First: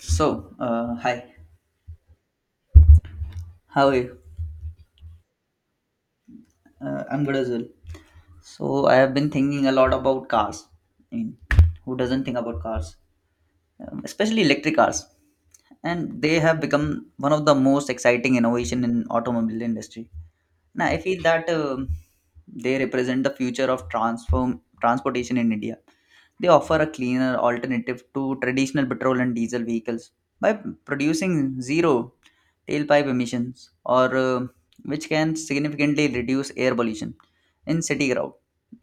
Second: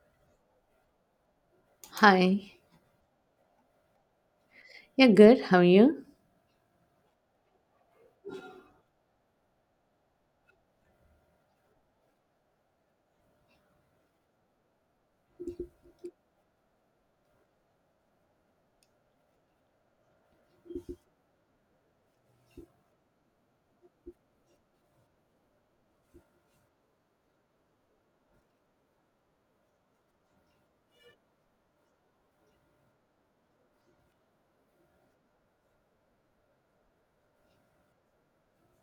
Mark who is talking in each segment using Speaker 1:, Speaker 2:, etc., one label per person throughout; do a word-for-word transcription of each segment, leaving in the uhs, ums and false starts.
Speaker 1: So, uh, hi,
Speaker 2: Hi.
Speaker 1: how are you?
Speaker 2: Yeah, good. How are you?
Speaker 1: Uh, I'm good as well. So, I have been thinking a lot about cars. I mean, who doesn't think about cars? Um, especially electric cars. And they have become one of the most exciting innovation in automobile industry. Now, I feel that um, they represent the future of transform transportation in India. They offer a cleaner alternative to traditional petrol and diesel vehicles by producing zero tailpipe emissions, or uh, which can significantly reduce air pollution in city crowd.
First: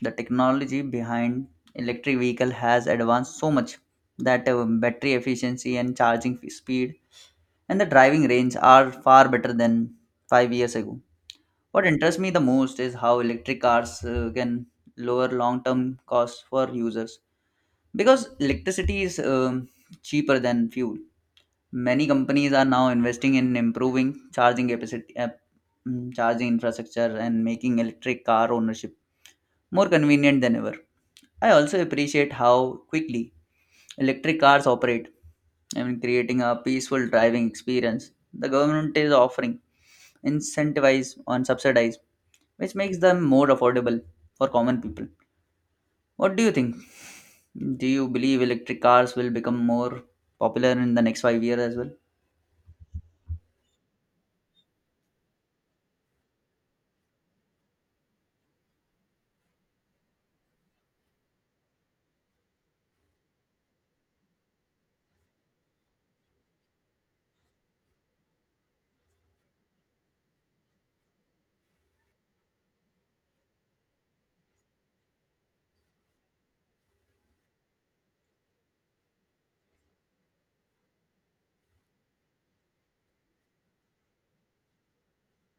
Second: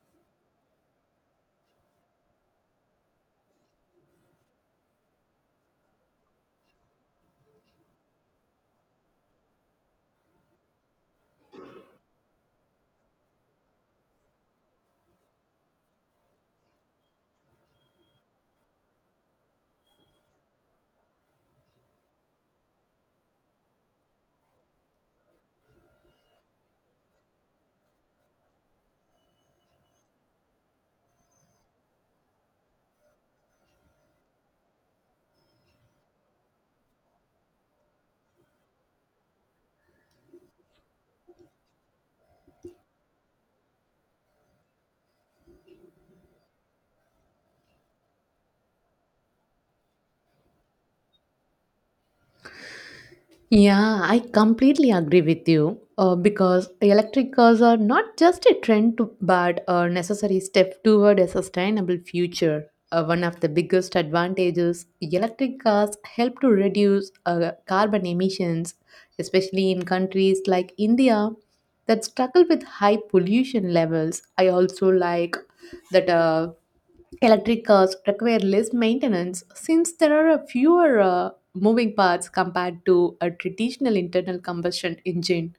Speaker 1: The technology behind electric vehicle has advanced so much that uh, battery efficiency and charging f- speed and the driving range are far better than five years ago. What interests me the most is how electric cars uh, can lower long-term costs for users because electricity is um, cheaper than fuel. Many companies are now investing in improving charging capacity, uh, mm, charging infrastructure, and making electric car ownership more convenient than ever. I also appreciate how quickly electric cars operate. I mean, creating a peaceful driving experience. The government is offering incentivize on subsidize, which makes them more affordable for common people. What do you think? Do you believe electric cars will become more popular in the next five years as well?
Speaker 2: Yeah, I completely agree with you uh, because electric cars are not just a trend to, but a necessary step toward a sustainable future. Uh, one of the biggest advantages, electric cars help to reduce uh, carbon emissions, especially in countries like India that struggle with high pollution levels. I also like that uh, electric cars require less maintenance since there are a fewer uh, moving parts compared to a traditional internal combustion engine.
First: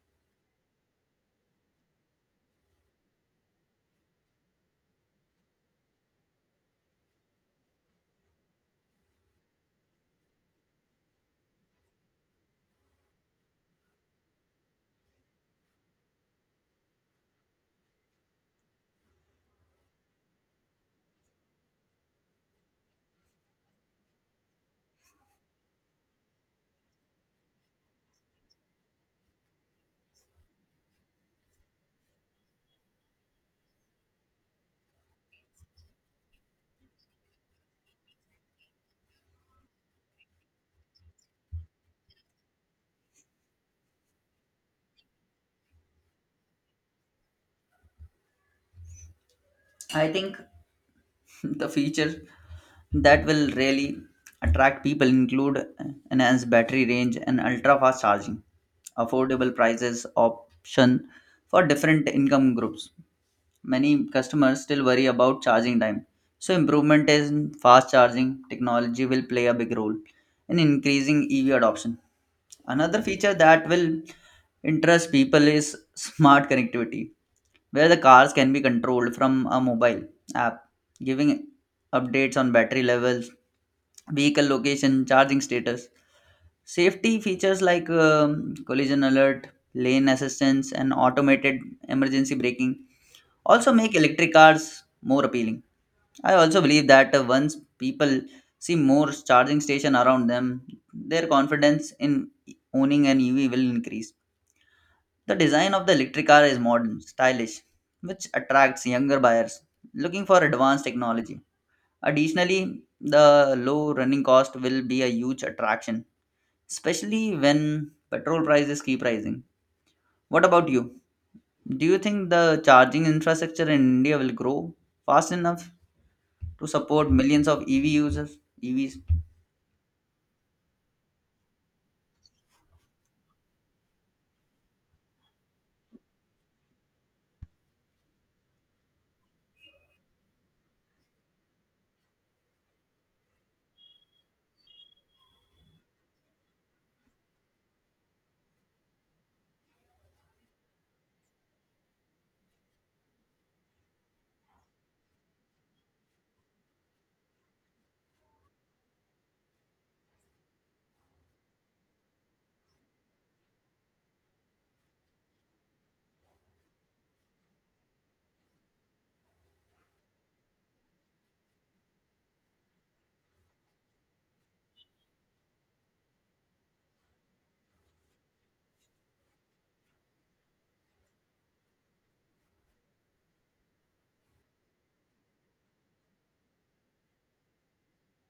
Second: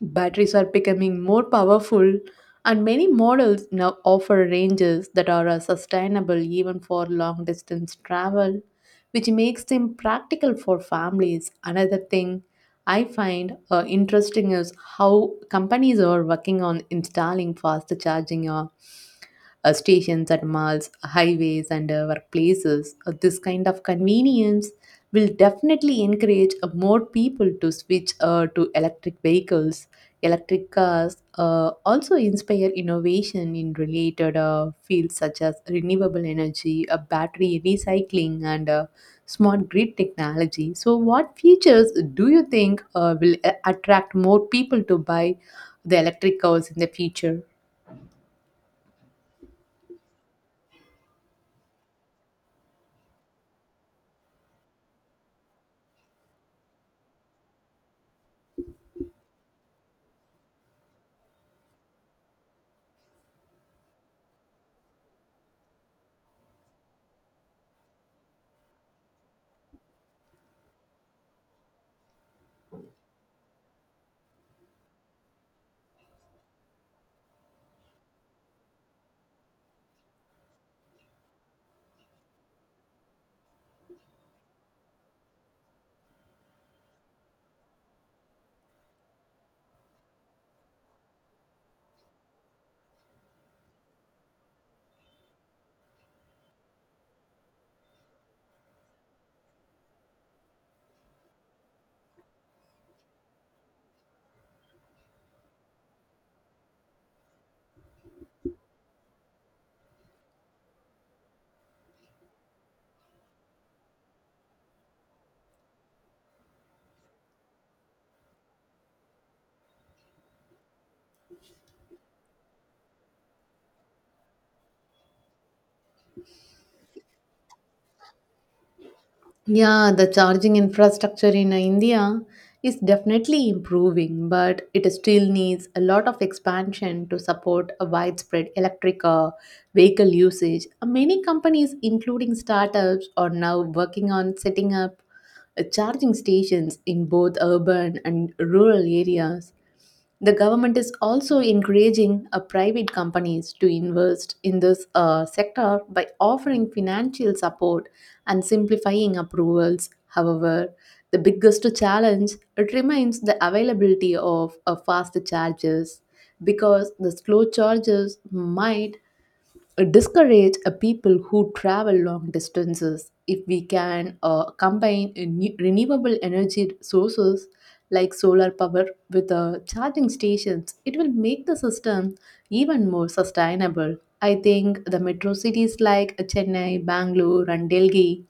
Speaker 2: Batteries are becoming more powerful, and many models now offer ranges that are uh, sustainable even for long distance travel, which makes them practical for families. Another thing I find uh, interesting is how companies are working on installing fast charging uh, uh, stations at malls, highways, and uh, workplaces. Uh, this kind of convenience will definitely encourage uh, more people to switch uh, to electric vehicles. Electric cars uh, also inspire innovation in related uh, fields such as renewable energy, uh, battery recycling, and uh, smart grid technology. So, what features do you think uh, will a- attract more people to buy the electric cars in the future?
Speaker 1: I think the features that will really attract people include enhanced battery range and ultra fast charging affordable prices option for different income groups. Many customers still worry about charging time. So, improvement in fast charging technology will play a big role in increasing E V adoption. Another feature that will interest people is smart connectivity, where the cars can be controlled from a mobile app, giving updates on battery levels, vehicle location, charging status. Safety features like um, collision alert, lane assistance, and automated emergency braking also make electric cars more appealing. I also believe that uh, once people see more charging station around them, their confidence in owning an E V will increase. The design of the electric car is modern, stylish, which attracts younger buyers looking for advanced technology. Additionally, the low running cost will be a huge attraction, especially when petrol prices keep rising. What about you? Do you think the charging infrastructure in India will grow fast enough to support millions of E V users, E Vs?
Speaker 2: Yeah, the charging infrastructure in uh, India is definitely improving, but it still needs a lot of expansion to support a widespread electric uh, vehicle usage. Uh, Many companies, including startups, are now working on setting up uh, charging stations in both urban and rural areas. The government is also encouraging uh, private companies to invest in this uh, sector by offering financial support and simplifying approvals. However, the biggest challenge it remains the availability of uh, fast chargers because the slow chargers might discourage uh, people who travel long distances. If we can uh, combine a new- renewable energy sources like solar power with uh, charging stations, it will make the system even more sustainable. I think the metro cities like Chennai, Bangalore and Delhi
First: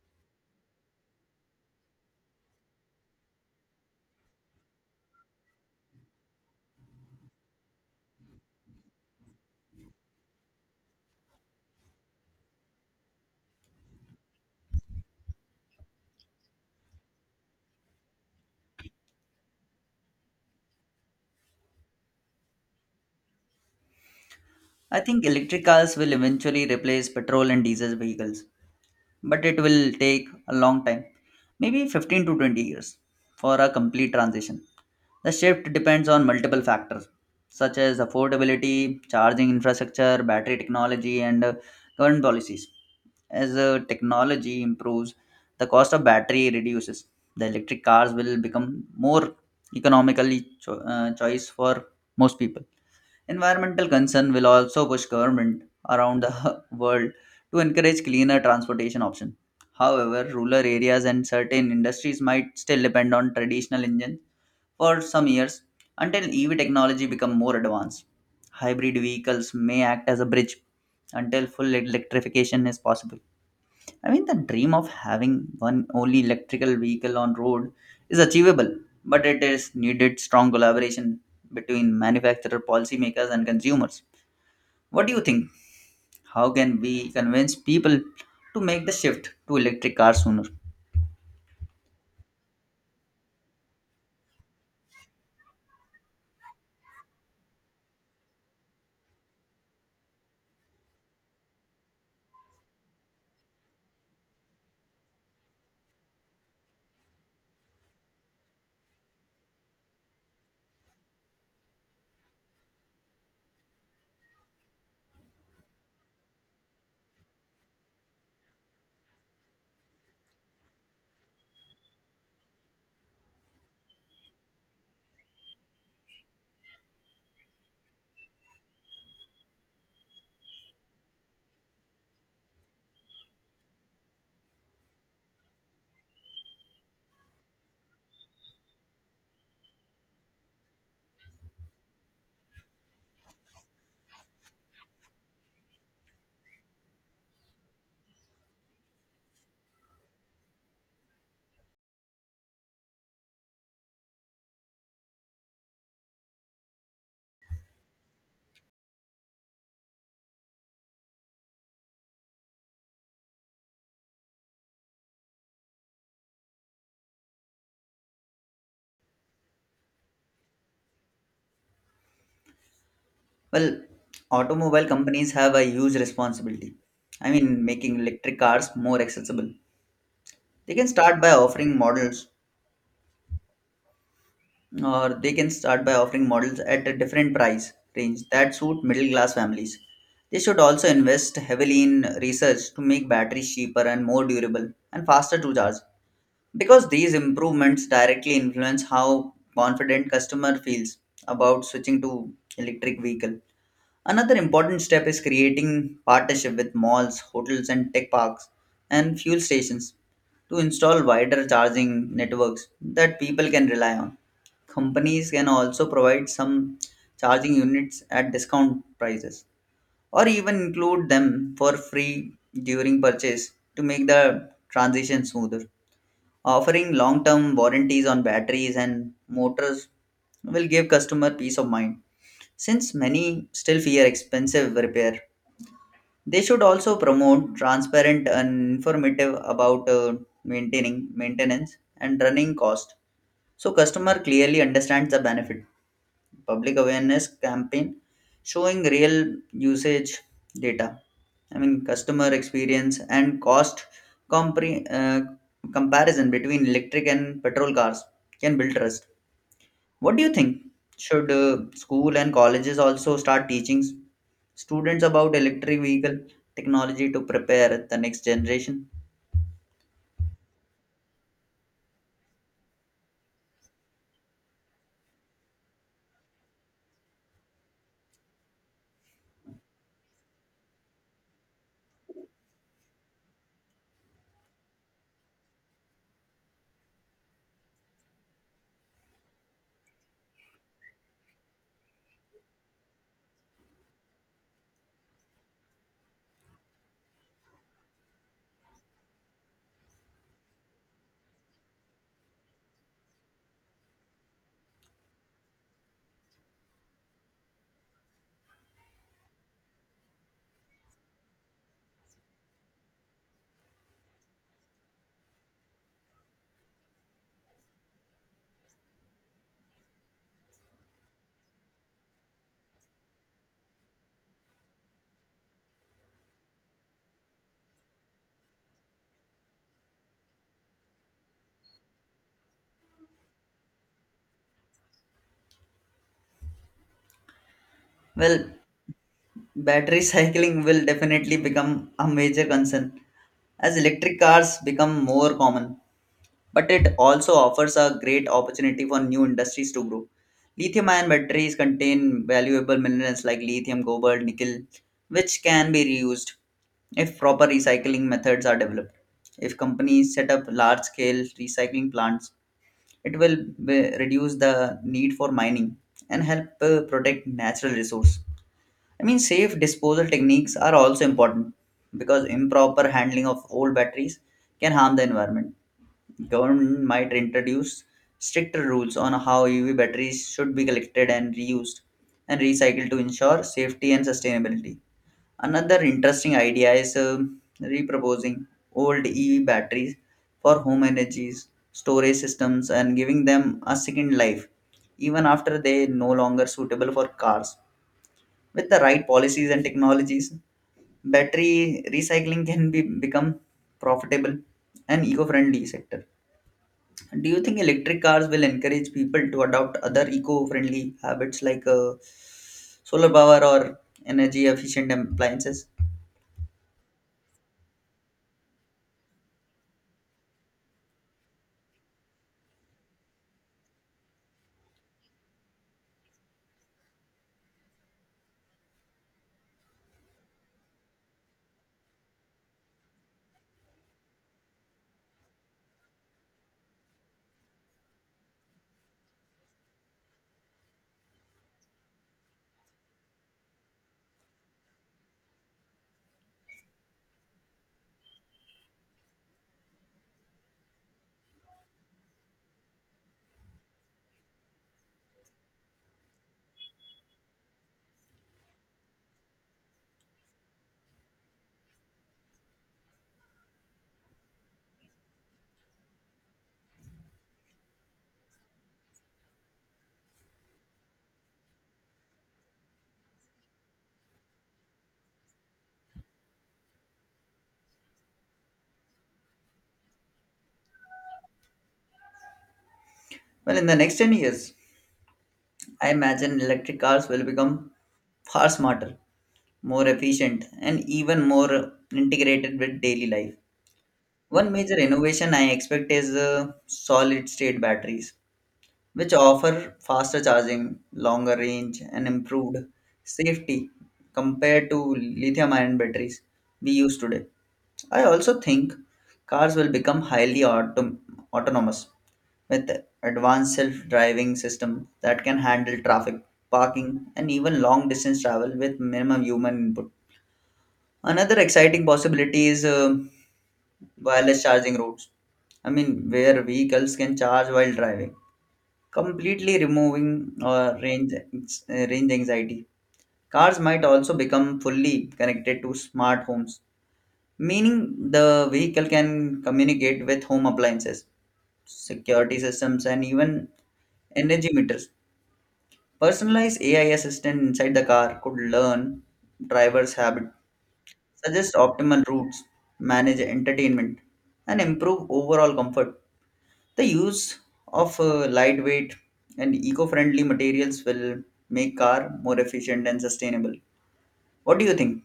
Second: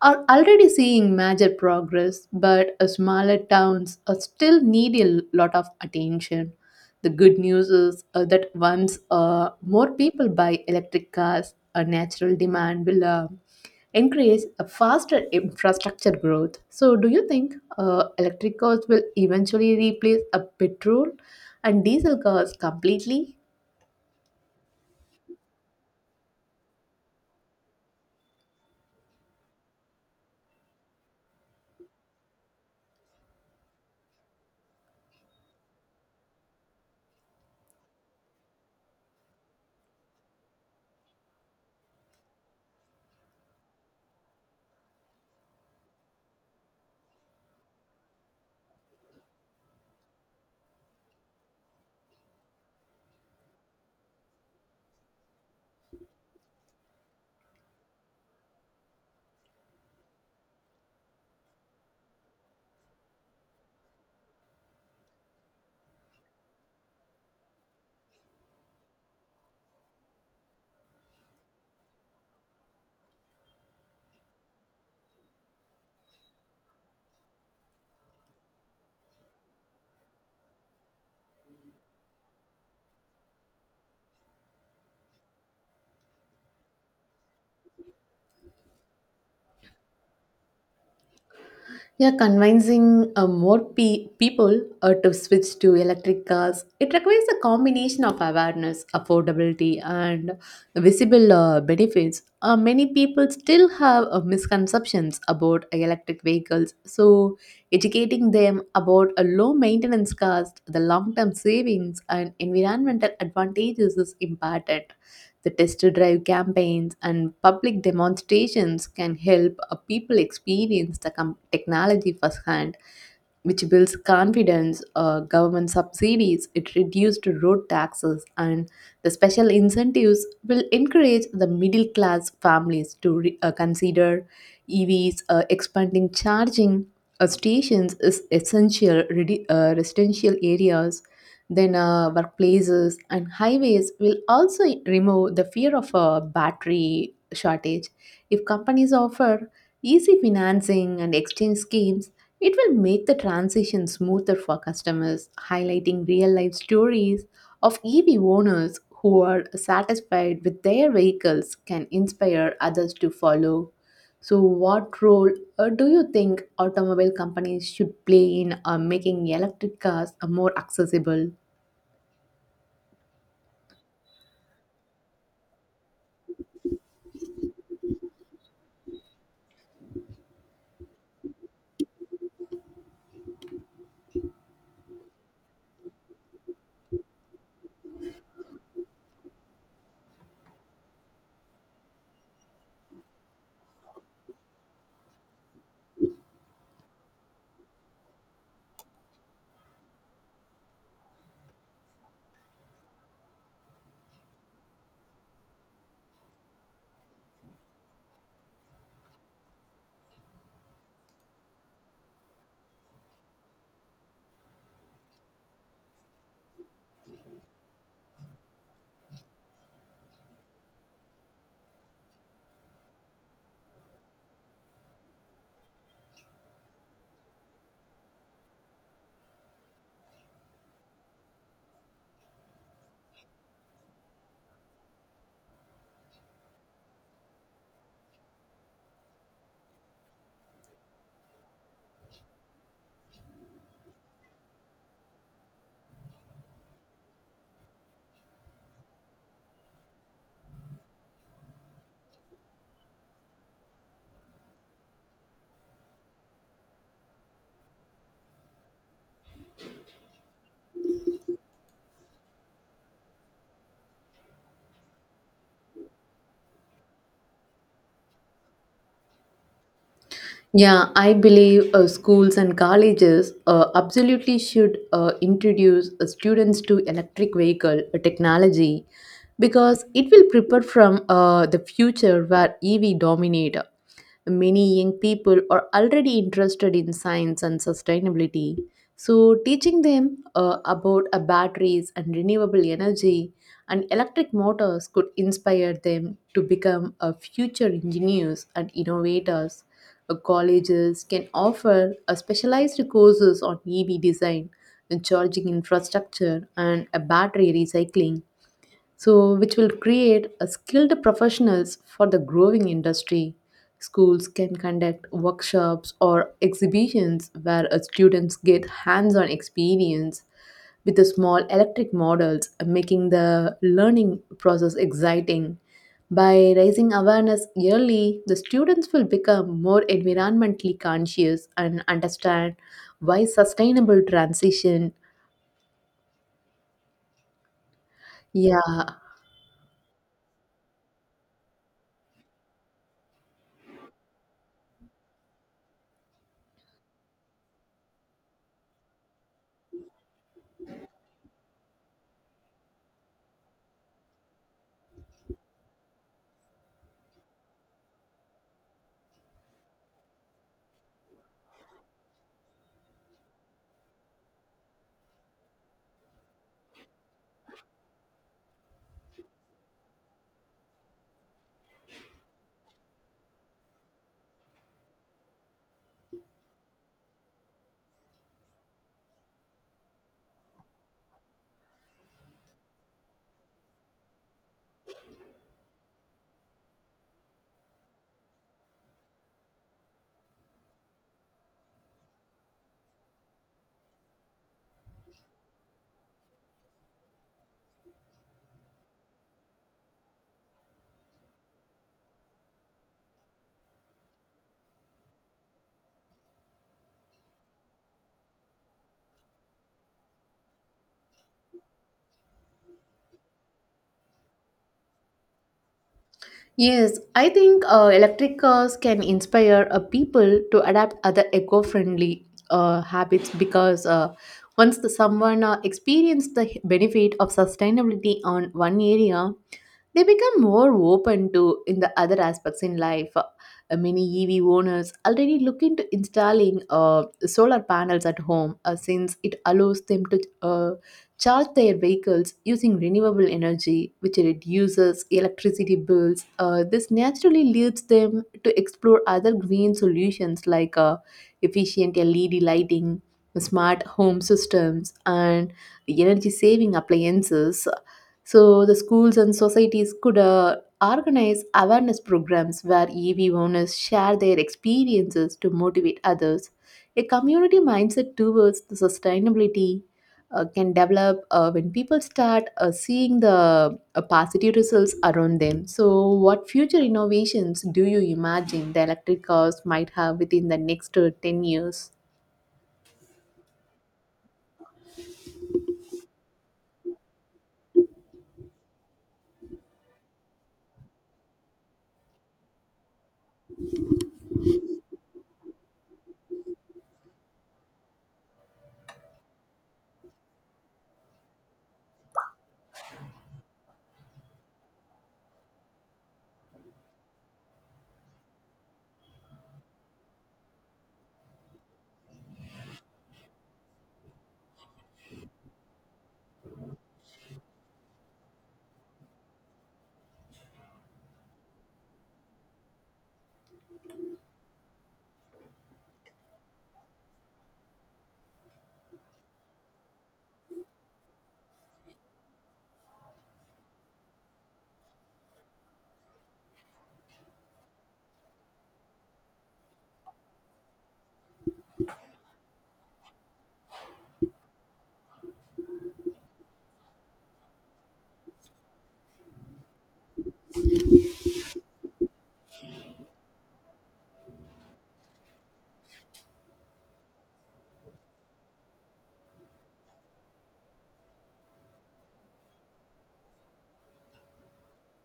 Speaker 2: are already seeing major progress, but uh, smaller towns uh, still need a l- lot of attention. The good news is uh, that once uh, more people buy electric cars, a natural demand will uh, encourage a faster infrastructure growth. So, do you think uh, electric cars will eventually replace a petrol and diesel cars completely?
Speaker 1: I think electric cars will eventually replace petrol and diesel vehicles, but it will take a long time, maybe fifteen to twenty years for a complete transition. The shift depends on multiple factors such as affordability, charging infrastructure, battery technology, and uh, current policies. As uh, technology improves, the cost of battery reduces. The electric cars will become more economically cho- uh, choice for most people. Environmental concern will also push government around the world to encourage cleaner transportation options. However, rural areas and certain industries might still depend on traditional engines for some years until E V technology becomes more advanced. Hybrid vehicles may act as a bridge until full electrification is possible. I mean, the dream of having one only electrical vehicle on road is achievable, but it is needed strong collaboration between manufacturer, policymakers, and consumers. What do you think? How can we convince people to make the shift to electric cars sooner?
Speaker 2: Yeah, convincing uh, more pe- people uh, to switch to electric cars, it requires a combination of awareness, affordability, and visible uh, benefits. Uh, many people still have uh, misconceptions about electric vehicles, so educating them about a low maintenance cost, the long term savings, and environmental advantages is important. The test drive campaigns and public demonstrations can help uh, people experience the com- technology firsthand, which builds confidence. Uh, government subsidies, it reduced road taxes, and the special incentives will encourage the middle class families to re- uh, consider E Vs. Uh, expanding charging uh, stations is essential redi- uh, residential areas. Then uh, workplaces and highways will also remove the fear of a battery shortage. If companies offer easy financing and exchange schemes, it will make the transition smoother for customers. Highlighting real life stories of E V owners who are satisfied with their vehicles can inspire others to follow. So, what role uh, do you think automobile companies should play in uh, making electric cars uh, more accessible?
Speaker 1: Well, automobile companies have a huge responsibility. I mean, making electric cars more accessible. They can start by offering models or they can start by offering models at a different price range that suit middle class families. They should also invest heavily in research to make batteries cheaper and more durable and faster to charge because these improvements directly influence how confident customer feels about switching to electric vehicle. Another important step is creating partnership with malls, hotels, and tech parks and fuel stations to install wider charging networks that people can rely on. Companies can also provide some charging units at discount prices or even include them for free during purchase to make the transition smoother. Offering long term warranties on batteries and motors will give customer peace of mind since many still fear expensive repair, they should also promote transparent and informative about uh, maintaining maintenance and running cost so customer clearly understands the benefit. Public awareness campaign showing real usage data. I mean customer experience and cost compre- uh, comparison between electric and petrol cars can build trust. What do you think? Should uh, school and colleges also start teaching s- students about electric vehicle technology to prepare the next generation?
Speaker 2: Yeah, I believe uh, schools and colleges uh, absolutely should uh, introduce uh, students to electric vehicle uh, technology because it will prepare from uh, the future where E V dominate. Many young people are already interested in science and sustainability. So, teaching them uh, about uh, batteries and renewable energy and electric motors could inspire them to become uh, future engineers and innovators. Uh, colleges can offer uh, specialized courses on E V design, charging infrastructure, and uh, battery recycling, so which will create a skilled professionals for the growing industry. Schools can conduct workshops or exhibitions where uh, students get hands-on experience with the small electric models, uh, making the learning process exciting. By raising awareness early, the students will become more environmentally conscious and understand why sustainable transition.
Speaker 1: Well,
Speaker 2: Yeah.
Speaker 1: battery cycling will definitely become a major concern as electric cars become more common, but it also offers a great opportunity for new industries to grow. Lithium ion batteries contain valuable minerals like lithium, cobalt, nickel, which can be reused if proper recycling methods are developed. If companies set up large scale recycling plants, it will be- reduce the need for mining and help uh, protect natural resource. I mean, safe disposal techniques are also important because improper handling of old batteries can harm the environment. Government might introduce stricter rules on how E V batteries should be collected and reused and recycled to ensure safety and sustainability. Another interesting idea is um, reproposing old E V batteries for home energies, storage systems, and giving them a second life, even after they no longer suitable for cars. With the right policies and technologies, battery recycling can be become profitable and eco-friendly sector. Do you think electric cars will encourage people to adopt other eco-friendly habits like uh, solar power or energy efficient appliances?
Speaker 2: Yes, I think uh, electric cars can inspire uh, people to adapt other eco-friendly uh, habits because uh, once the, someone uh, experiences the h- benefit of sustainability on one area, they become more open to in the other aspects in life. Uh, many E V owners already look into installing uh, solar panels at home uh, since it allows them to uh, charge their vehicles using renewable energy, which reduces electricity bills. Uh, this naturally leads them to explore other green solutions like uh, efficient L E D lighting, smart home systems, and energy saving appliances. So, the schools and societies could uh, organize awareness programs where E V owners share their experiences to motivate others. A community mindset towards the sustainability uh, can develop uh, when people start uh, seeing the uh, positive results around them. So, what future innovations do you imagine the electric cars might have within the next uh, ten years?
Speaker 1: Well, in the next ten years, I imagine electric cars will become far smarter, more efficient, and even more integrated with daily life. One major innovation I expect is uh, solid state batteries, which offer faster charging, longer range, and improved safety compared to lithium ion batteries we use today. I also think cars will become highly autom- autonomous with advanced self-driving system that can handle traffic, parking, and even long distance travel with minimum human input. Another exciting possibility is uh, wireless charging routes. I mean, where vehicles can charge while driving completely removing uh, range uh, range anxiety. Cars might also become fully connected to smart homes, meaning the vehicle can communicate with home appliances, security systems, and even energy meters. Personalized A I assistant inside the car could learn driver's habit, suggest optimal routes, manage entertainment, and improve overall comfort. The use of uh, lightweight and eco-friendly materials will make car more efficient and sustainable. What do you think?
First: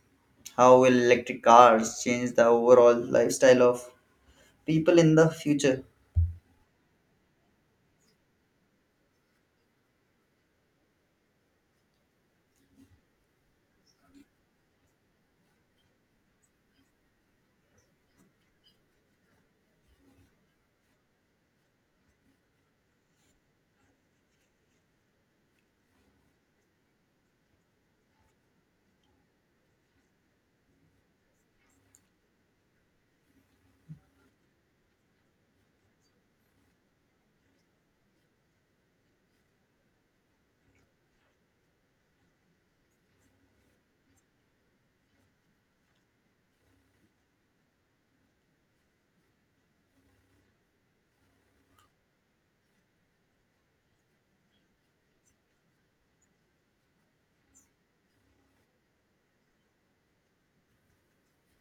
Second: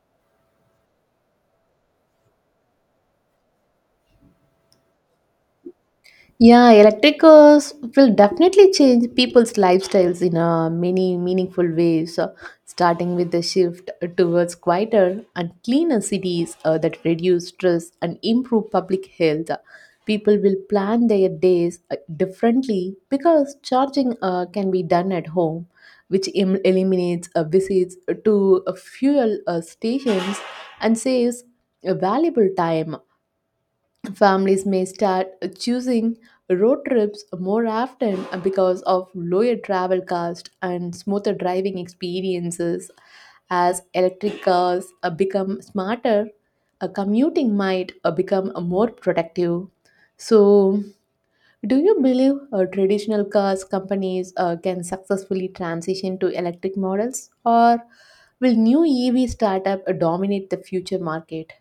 Speaker 1: How will electric cars change the overall lifestyle of people in the future?
Speaker 2: Yeah, electric cars will definitely change people's lifestyles in a many meaningful ways, uh, starting with the shift towards quieter and cleaner cities uh, that reduce stress and improve public health. uh, People will plan their days uh, differently because charging uh, can be done at home, which em- eliminates uh, visits to uh, fuel uh, stations and saves uh, valuable time. Families may start choosing road trips more often because of lower travel cost and smoother driving experiences. As electric cars uh, become smarter, uh, commuting might uh, become uh, more productive. So, do you believe uh, traditional cars companies uh, can successfully transition to electric models, or will new E V startup uh, dominate the future market?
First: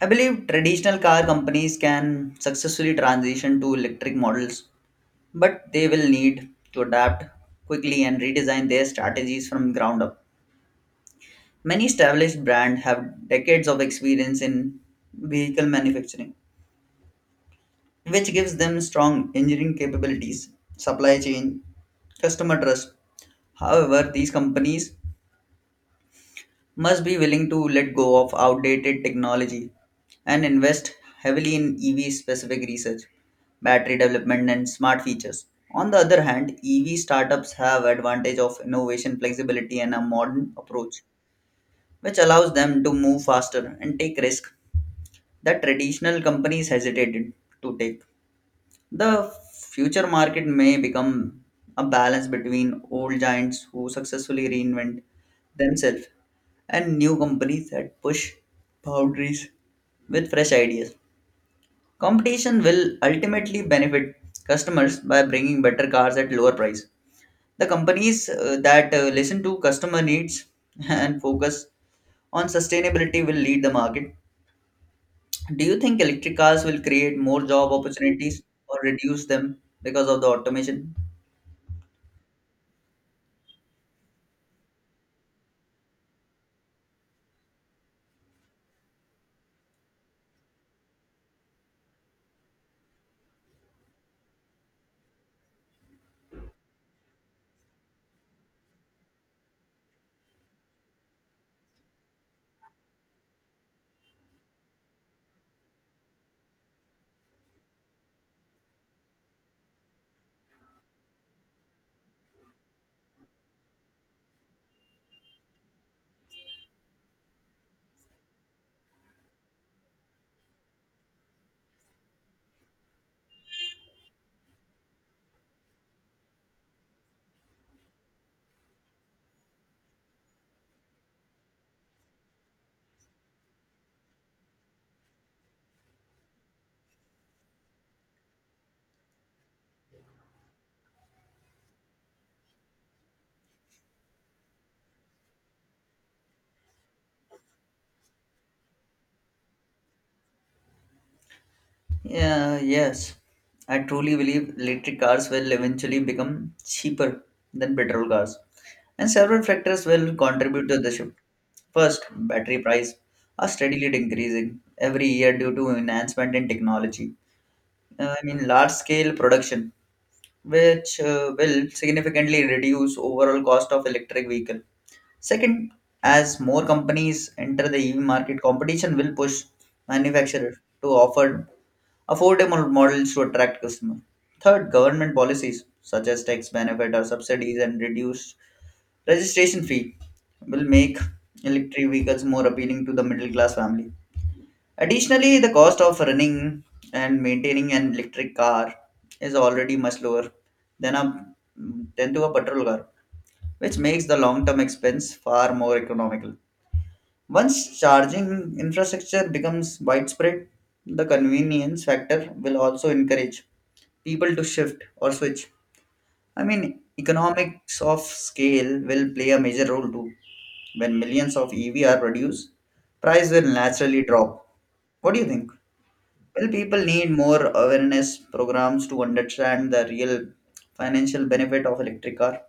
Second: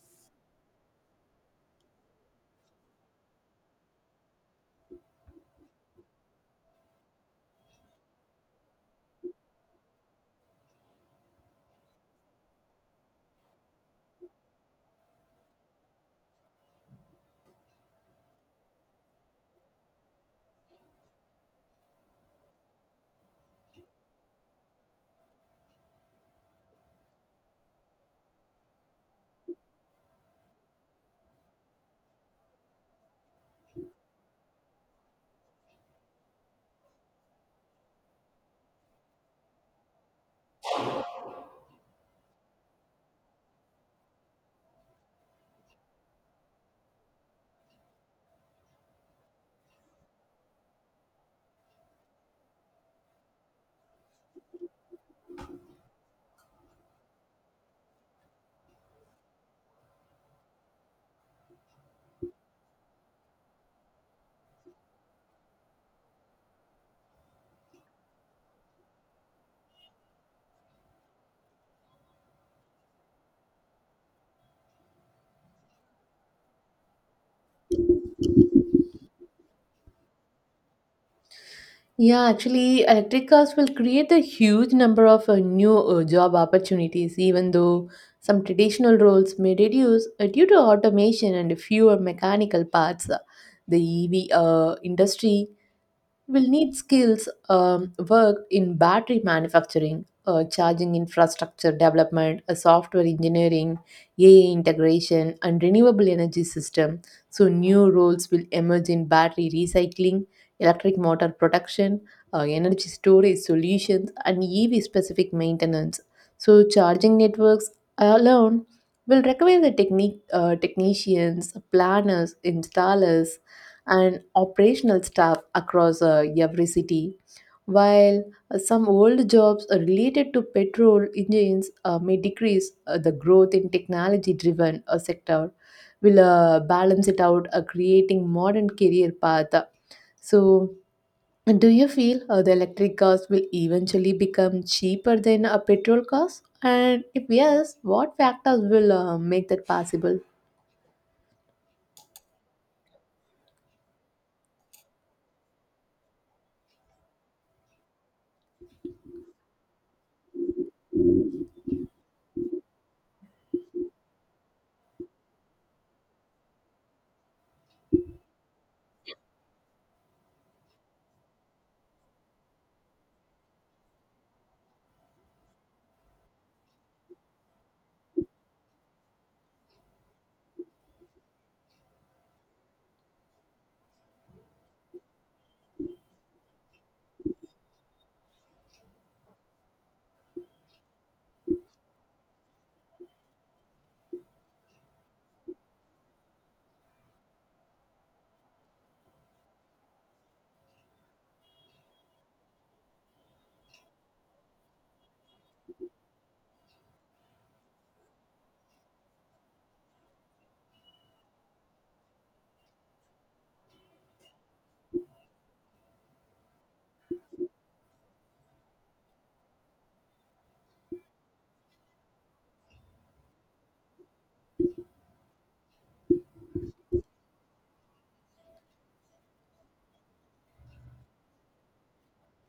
Speaker 1: I believe traditional car companies can successfully transition to electric models, but they will need to adapt quickly and redesign their strategies from ground up. Many established brands have decades of experience in vehicle manufacturing which gives them strong engineering capabilities, supply chain, customer trust. However, these companies must be willing to let go of outdated technology and invest heavily in E V specific research, battery development and smart features. On the other hand, E V startups have advantage of innovation, flexibility and a modern approach which allows them to move faster and take risk that traditional companies hesitated to take. The future market may become a balance between old giants who successfully reinvent themselves and new companies that push boundaries with fresh ideas. Competition will ultimately benefit customers by bringing better cars at lower price. The companies uh, that uh, listen to customer needs and focus on sustainability will lead the market. Do you think electric cars will create more job opportunities or reduce them because of the automation?
Speaker 2: Yeah, actually, electric cars will create a huge number of uh, new uh, job opportunities, even though some traditional roles may reduce uh, due to automation and fewer mechanical parts. The E V uh, industry we'll need skills um, worked in battery manufacturing, uh, charging infrastructure development, uh, software engineering, A I integration, and renewable energy system. So new roles will emerge in battery recycling, electric motor production, uh, energy storage solutions, and E V specific maintenance. So charging networks alone will require the technique uh, technicians, planners, installers, and operational staff across uh, every city, while uh, some old jobs uh, related to petrol engines uh, may decrease. Uh, the growth in technology driven uh, sector will uh, balance it out, uh, creating modern career path. So, do you feel uh, the electric cars will eventually become cheaper than a petrol cars, and if yes, what factors will uh, make that possible?
Speaker 1: Yeah, yes. I truly believe electric cars will eventually become cheaper than petrol cars, and several factors will contribute to the shift. First, battery price are steadily increasing every year due to enhancement in technology. Uh, I mean, large scale production, which uh, will significantly reduce overall cost of electric vehicle. Second, as more companies enter the E V market, competition will push manufacturers to offer affordable models to attract customers. Third, government policies such as tax benefit or subsidies and reduced registration fee will make electric vehicles more appealing to the middle class family. Additionally, the cost of running and maintaining an electric car is already much lower than a than to a petrol car, which makes the long-term expense far more economical. Once charging infrastructure becomes widespread, the convenience factor will also encourage people to shift or switch. I mean, economics of scale will play a major role too. When millions of E V are produced, price will naturally drop. What do you think? Well, people need more awareness programs to understand the real financial benefit of electric car.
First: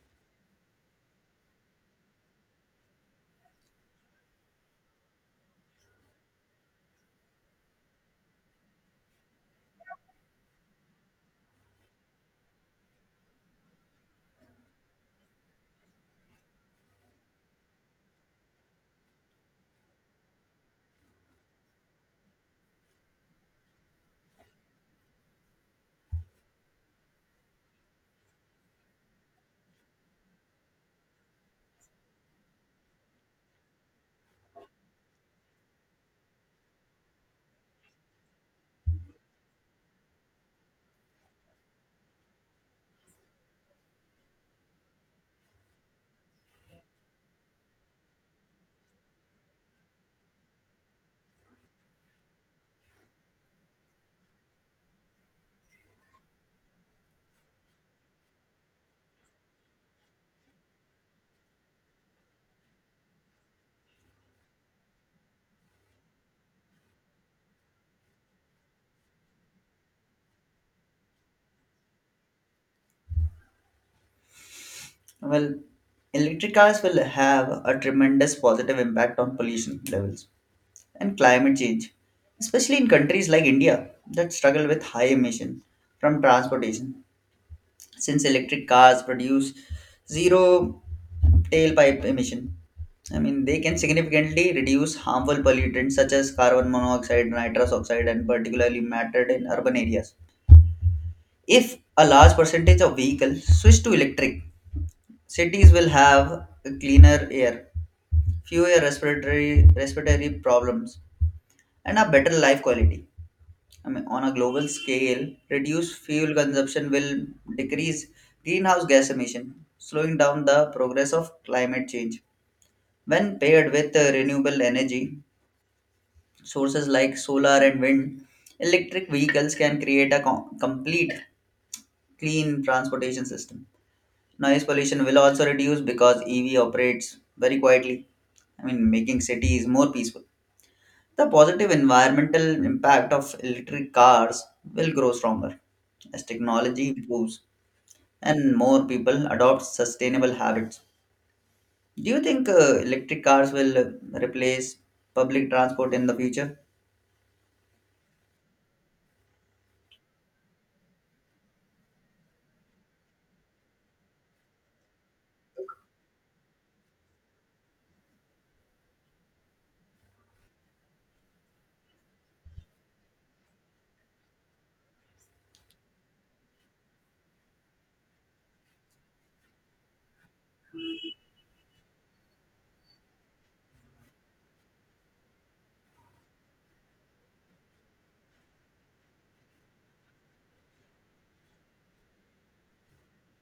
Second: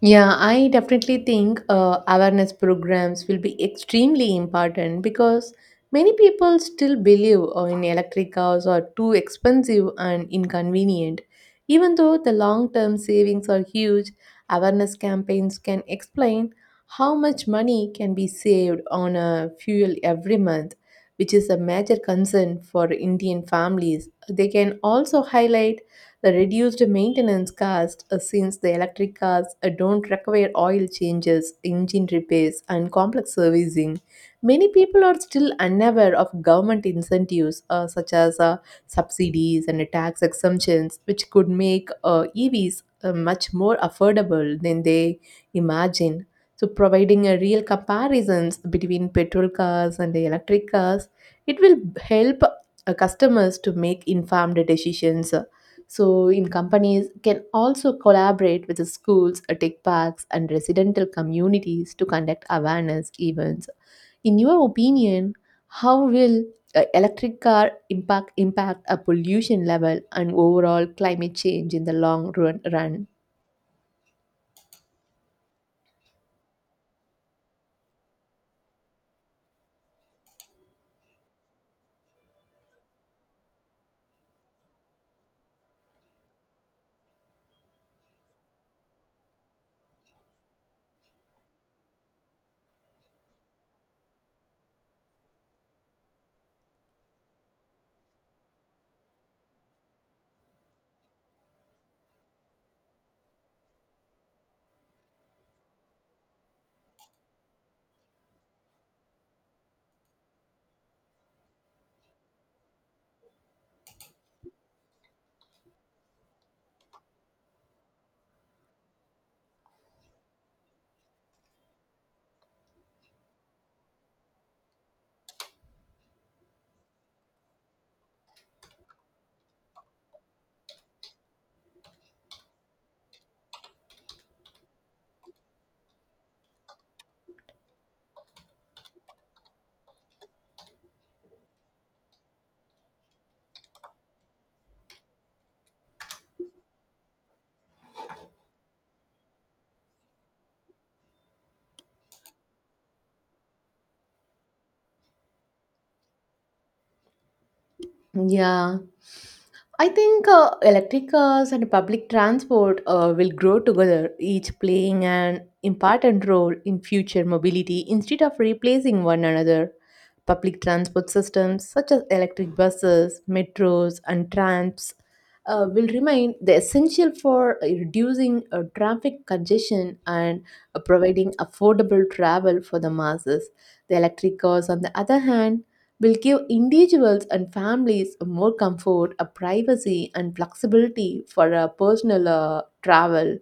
Speaker 2: Yeah, I definitely think uh, awareness programs will be extremely important because many people still believe uh, in electric cars are too expensive and inconvenient. Even though the long term savings are huge, awareness campaigns can explain how much money can be saved on uh, fuel every month, which is a major concern for Indian families. They can also highlight the reduced maintenance cost, uh, since the electric cars uh, don't require oil changes, engine repairs, and complex servicing. Many people are still unaware of government incentives uh, such as uh, subsidies and tax exemptions, which could make uh, E Vs uh, much more affordable than they imagine. So, providing a real comparisons between petrol cars and the electric cars, it will help uh, customers to make informed decisions. So, in companies can also collaborate with the schools, uh, tech parks, and residential communities to conduct awareness events. In your opinion, how will uh, electric car impact impact a pollution level and overall climate change in the long run? run?
Speaker 1: Well, electric cars will have a tremendous positive impact on pollution levels and climate change, especially in countries like India that struggle with high emission from transportation, since electric cars produce zero tailpipe emission. I mean, they can significantly reduce harmful pollutants such as carbon monoxide, nitrous oxide, and particularly mattered in urban areas. If a large percentage of vehicles switch to electric, cities will have cleaner air, fewer respiratory respiratory problems, and a better life quality. I mean, on a global scale, reduced fuel consumption will decrease greenhouse gas emission, slowing down the progress of climate change. When paired with uh, renewable energy sources like solar and wind, electric vehicles can create a com- complete clean transportation system. Noise pollution will also reduce because E V operates very quietly. I mean, making cities more peaceful. The positive environmental impact of electric cars will grow stronger as technology improves and more people adopt sustainable habits. Do you think uh, electric cars will uh, replace public transport in the future?
Speaker 2: Yeah, I think uh, electric cars and public transport uh, will grow together, each playing an important role in future mobility instead of replacing one another. Public transport systems such as electric buses, metros, and trams uh, will remain the essential for uh, reducing uh, traffic congestion and uh, providing affordable travel for the masses. The electric cars, on the other hand, will give individuals and families more comfort, a privacy, and flexibility for a personal uh, travel.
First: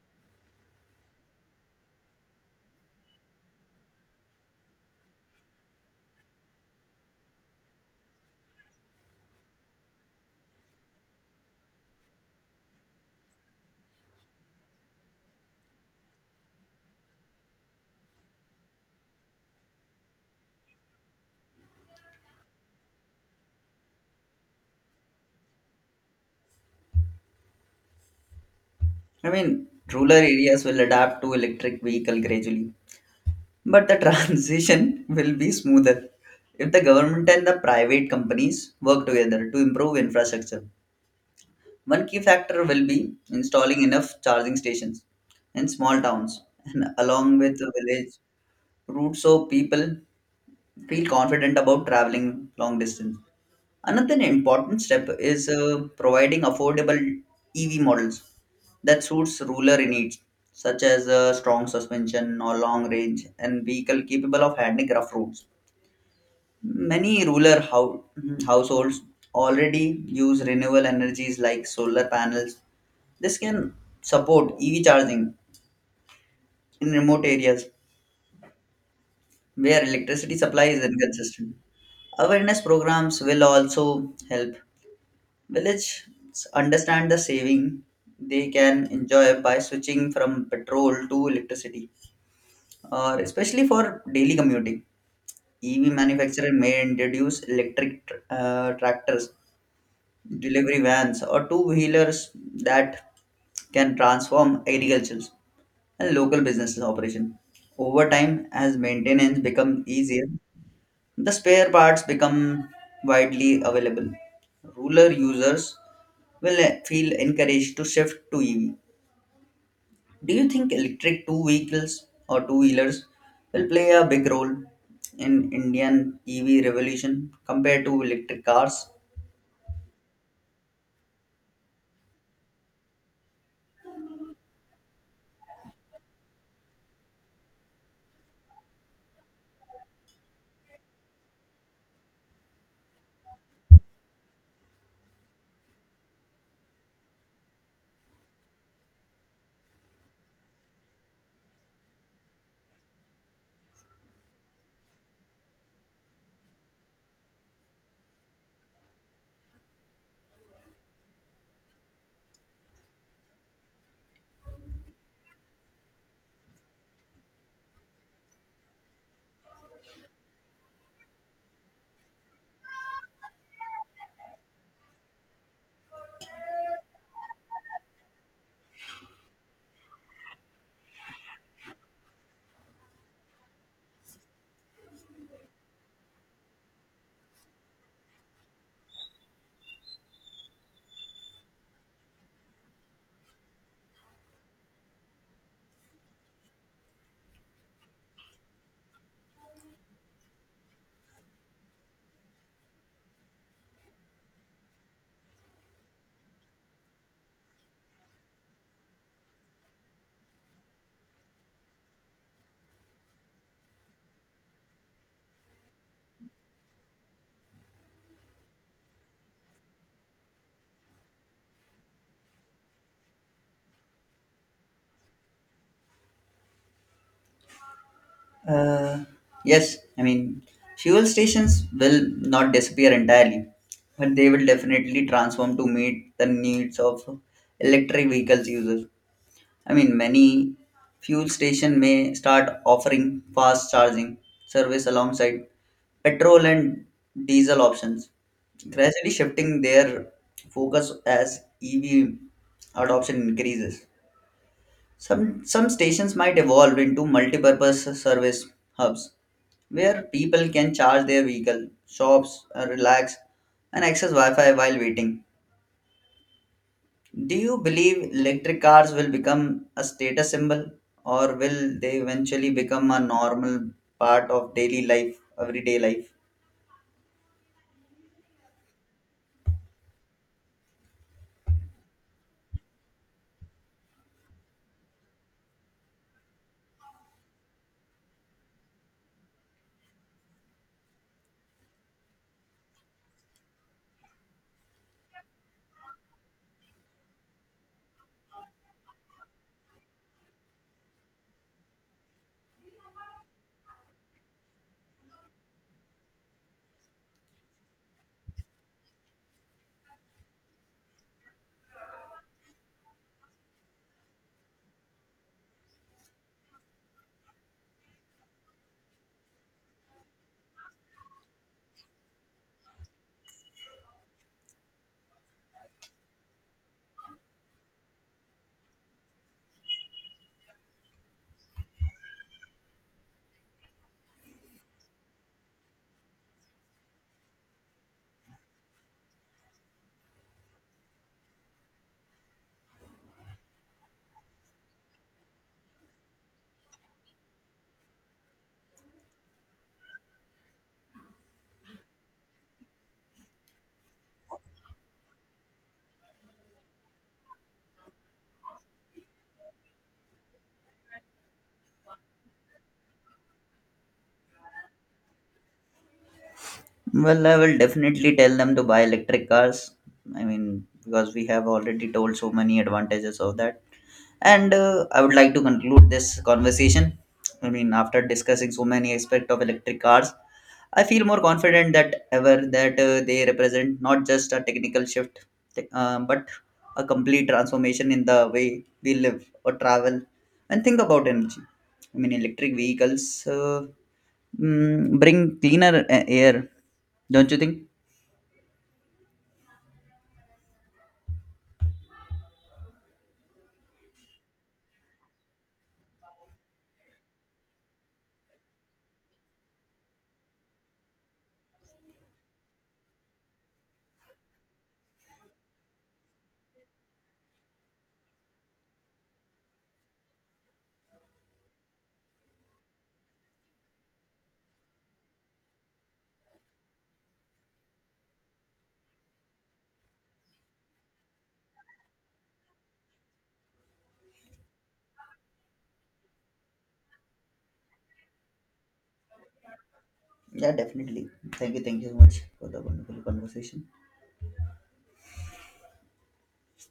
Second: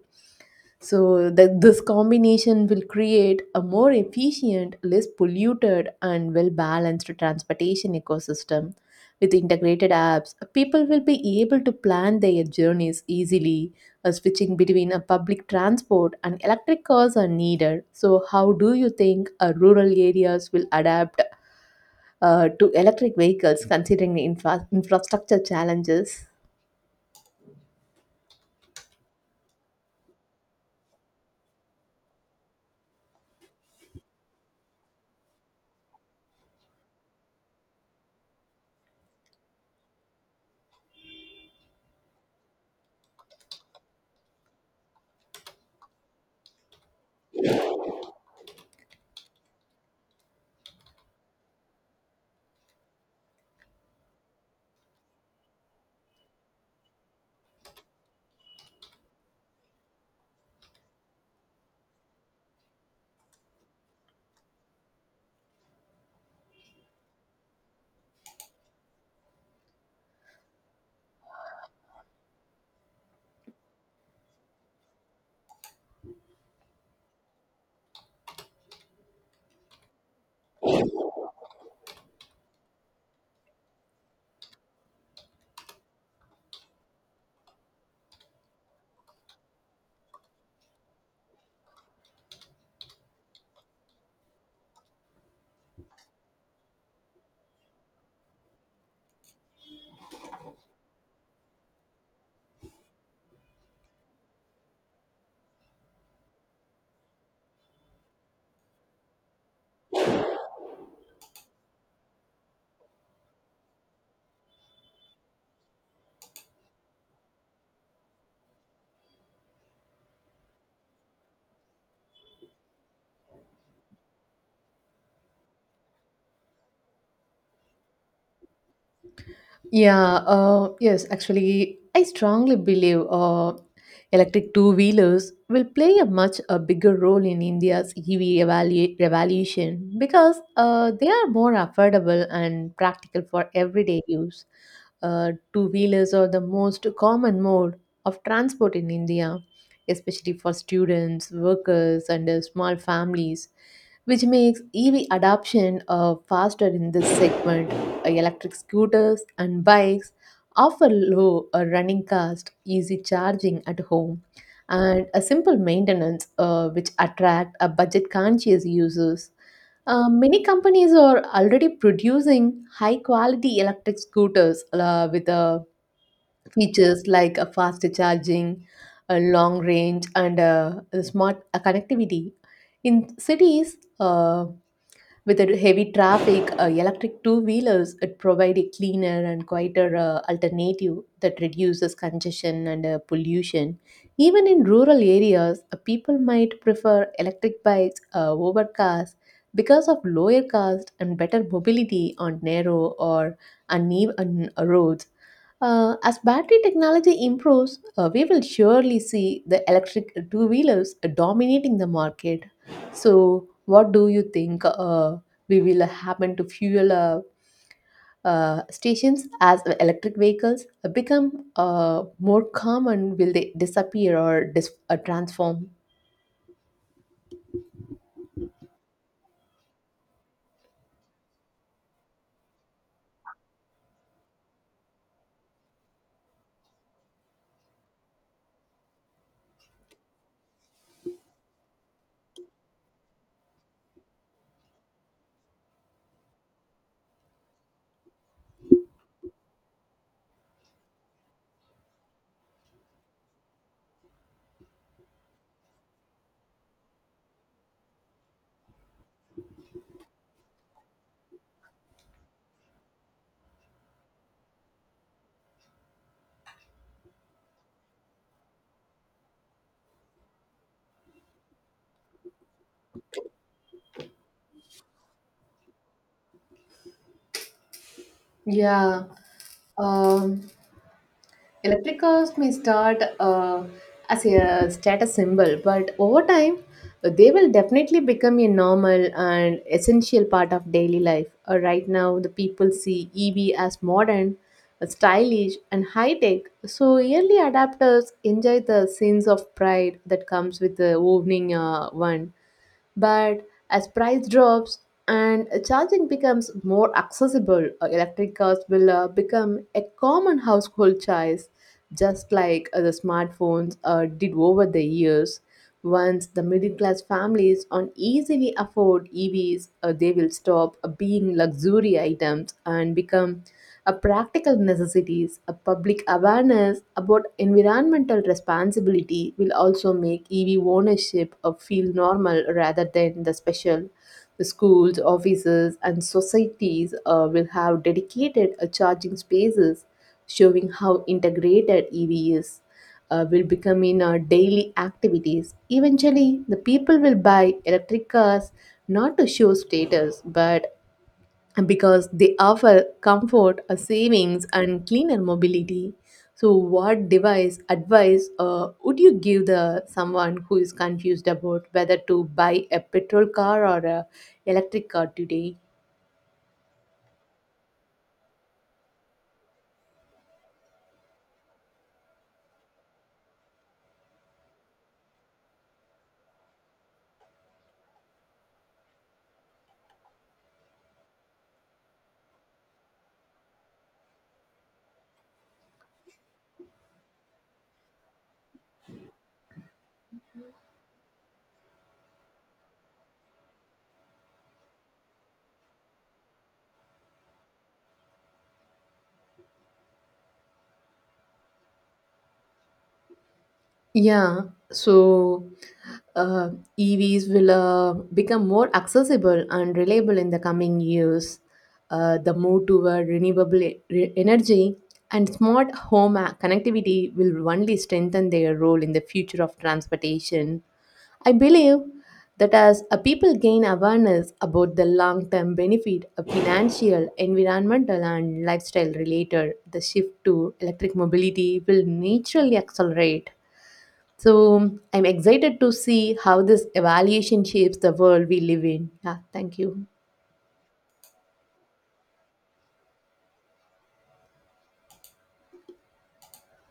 Speaker 2: So that this combination will create a more efficient, less polluted, and well-balanced transportation ecosystem. With integrated apps, people will be able to plan their journeys easily, uh, switching between a public transport and electric cars are needed. So, how do you think uh, rural areas will adapt uh, to electric vehicles considering the infra- infrastructure challenges?
Speaker 1: I mean, rural areas will adapt to electric vehicle gradually, but the transition will be smoother if the government and the private companies work together to improve infrastructure. One key factor will be installing enough charging stations in small towns and along with the village routes so people feel confident about traveling long distance. Another important step is uh, providing affordable E V models that suits rural needs such as uh, strong suspension or long range and vehicle capable of handling rough roads. Many rural hou- households already use renewable energies like solar panels, this can support E V charging in remote areas where electricity supply is inconsistent. Awareness programs will also help villages understand the saving they can enjoy by switching from petrol to electricity, or especially for daily commuting. E V manufacturer may introduce electric tr- uh, tractors, delivery vans, or two wheelers that can transform agriculture and local businesses operation. Over time, as maintenance become easier, the spare parts become widely available. Rural users will eh, feel encouraged to shift to E V. Do you think electric two vehicles or two wheelers will play a big role in Indian E V revolution compared to electric cars?
Speaker 2: Yeah, uh, yes, actually, I strongly believe uh, electric two wheelers will play a much a bigger role in India's E V evalu- revolution because uh, they are more affordable and practical for everyday use. Uh, two wheelers are the most common mode of transport in India, especially for students, workers, and uh, small families, which makes E V adoption uh, faster in this segment. Electric scooters and bikes offer low uh, running cost, easy charging at home, and a simple maintenance uh, which attract a budget-conscious users. Uh, many companies are already producing high-quality electric scooters uh, with uh, features like a fast charging, a long range, and uh, a smart uh, connectivity. In cities, uh, with the heavy traffic, uh, electric two-wheelers it provide a cleaner and quieter uh, alternative that reduces congestion and uh, pollution. Even in rural areas, uh, people might prefer electric bikes uh, over cars because of lower cost and better mobility on narrow or uneven uh, roads. Uh, as battery technology improves, uh, we will surely see the electric two wheelers dominating the market. So, what do you think uh, we will happen to fuel uh, uh, stations as electric vehicles become uh, more common? Will they disappear or dis- uh, transform?
Speaker 1: Uh, yes, I mean, fuel stations will not disappear entirely, but they will definitely transform to meet the needs of electric vehicles users. I mean, many fuel station may start offering fast charging service alongside petrol and diesel options, gradually shifting their focus as E V adoption increases. Some some stations might evolve into multi-purpose service hubs where people can charge their vehicle, shops, uh, relax, and access Wi Fi while waiting. Do you believe electric cars will become a status symbol or will they eventually become a normal part of daily life, everyday life?
Speaker 2: Yeah. Um, Electric cars may start uh, as a status symbol, but over time, they will definitely become a normal and essential part of daily life. Uh, right now, the people see E V as modern, uh, stylish, and high tech. So, early adapters enjoy the sense of pride that comes with the owning uh, one. But as price drops and charging becomes more accessible, uh, electric cars will uh, become a common household choice just like uh, the smartphones uh, did over the years. Once the middle class families on easily afford E Vs, uh, they will stop uh, being luxury items and become a practical necessities. A public awareness about environmental responsibility will also make E V ownership uh, feel normal rather than the special. The schools, offices, and societies uh, will have dedicated uh, charging spaces showing how integrated E V is, uh, will become in our daily activities. Eventually, the people will buy electric cars not to show status, but because they offer comfort, uh, savings, and cleaner mobility. So, what device advice uh, would you give the someone who is confused about whether to buy a petrol car or a electric car today?
Speaker 1: Well, I will definitely tell them to buy electric cars. I mean, because we have already told so many advantages of that. And uh, I would like to conclude this conversation. I mean, after discussing so many aspects of electric cars, I feel more confident that ever that uh, they represent not just a technical shift, te- uh, but a complete transformation in the way we live or travel and think about energy. I mean, electric vehicles uh, mm, bring cleaner a- air, don't you think?
Speaker 2: Yeah, so uh, E Vs will uh, become more accessible and reliable in the coming years. Uh, the move toward renewable e- re- energy and smart home a- connectivity will only strengthen their role in the future of transportation. I believe that as a people gain awareness about the long term benefit of financial, environmental, and lifestyle related, the shift to electric mobility will naturally accelerate. So I'm excited to see how this evaluation shapes the world we live in. Yeah, thank you.
Speaker 1: Yeah, definitely. Thank you. Thank you so much for the wonderful conversation.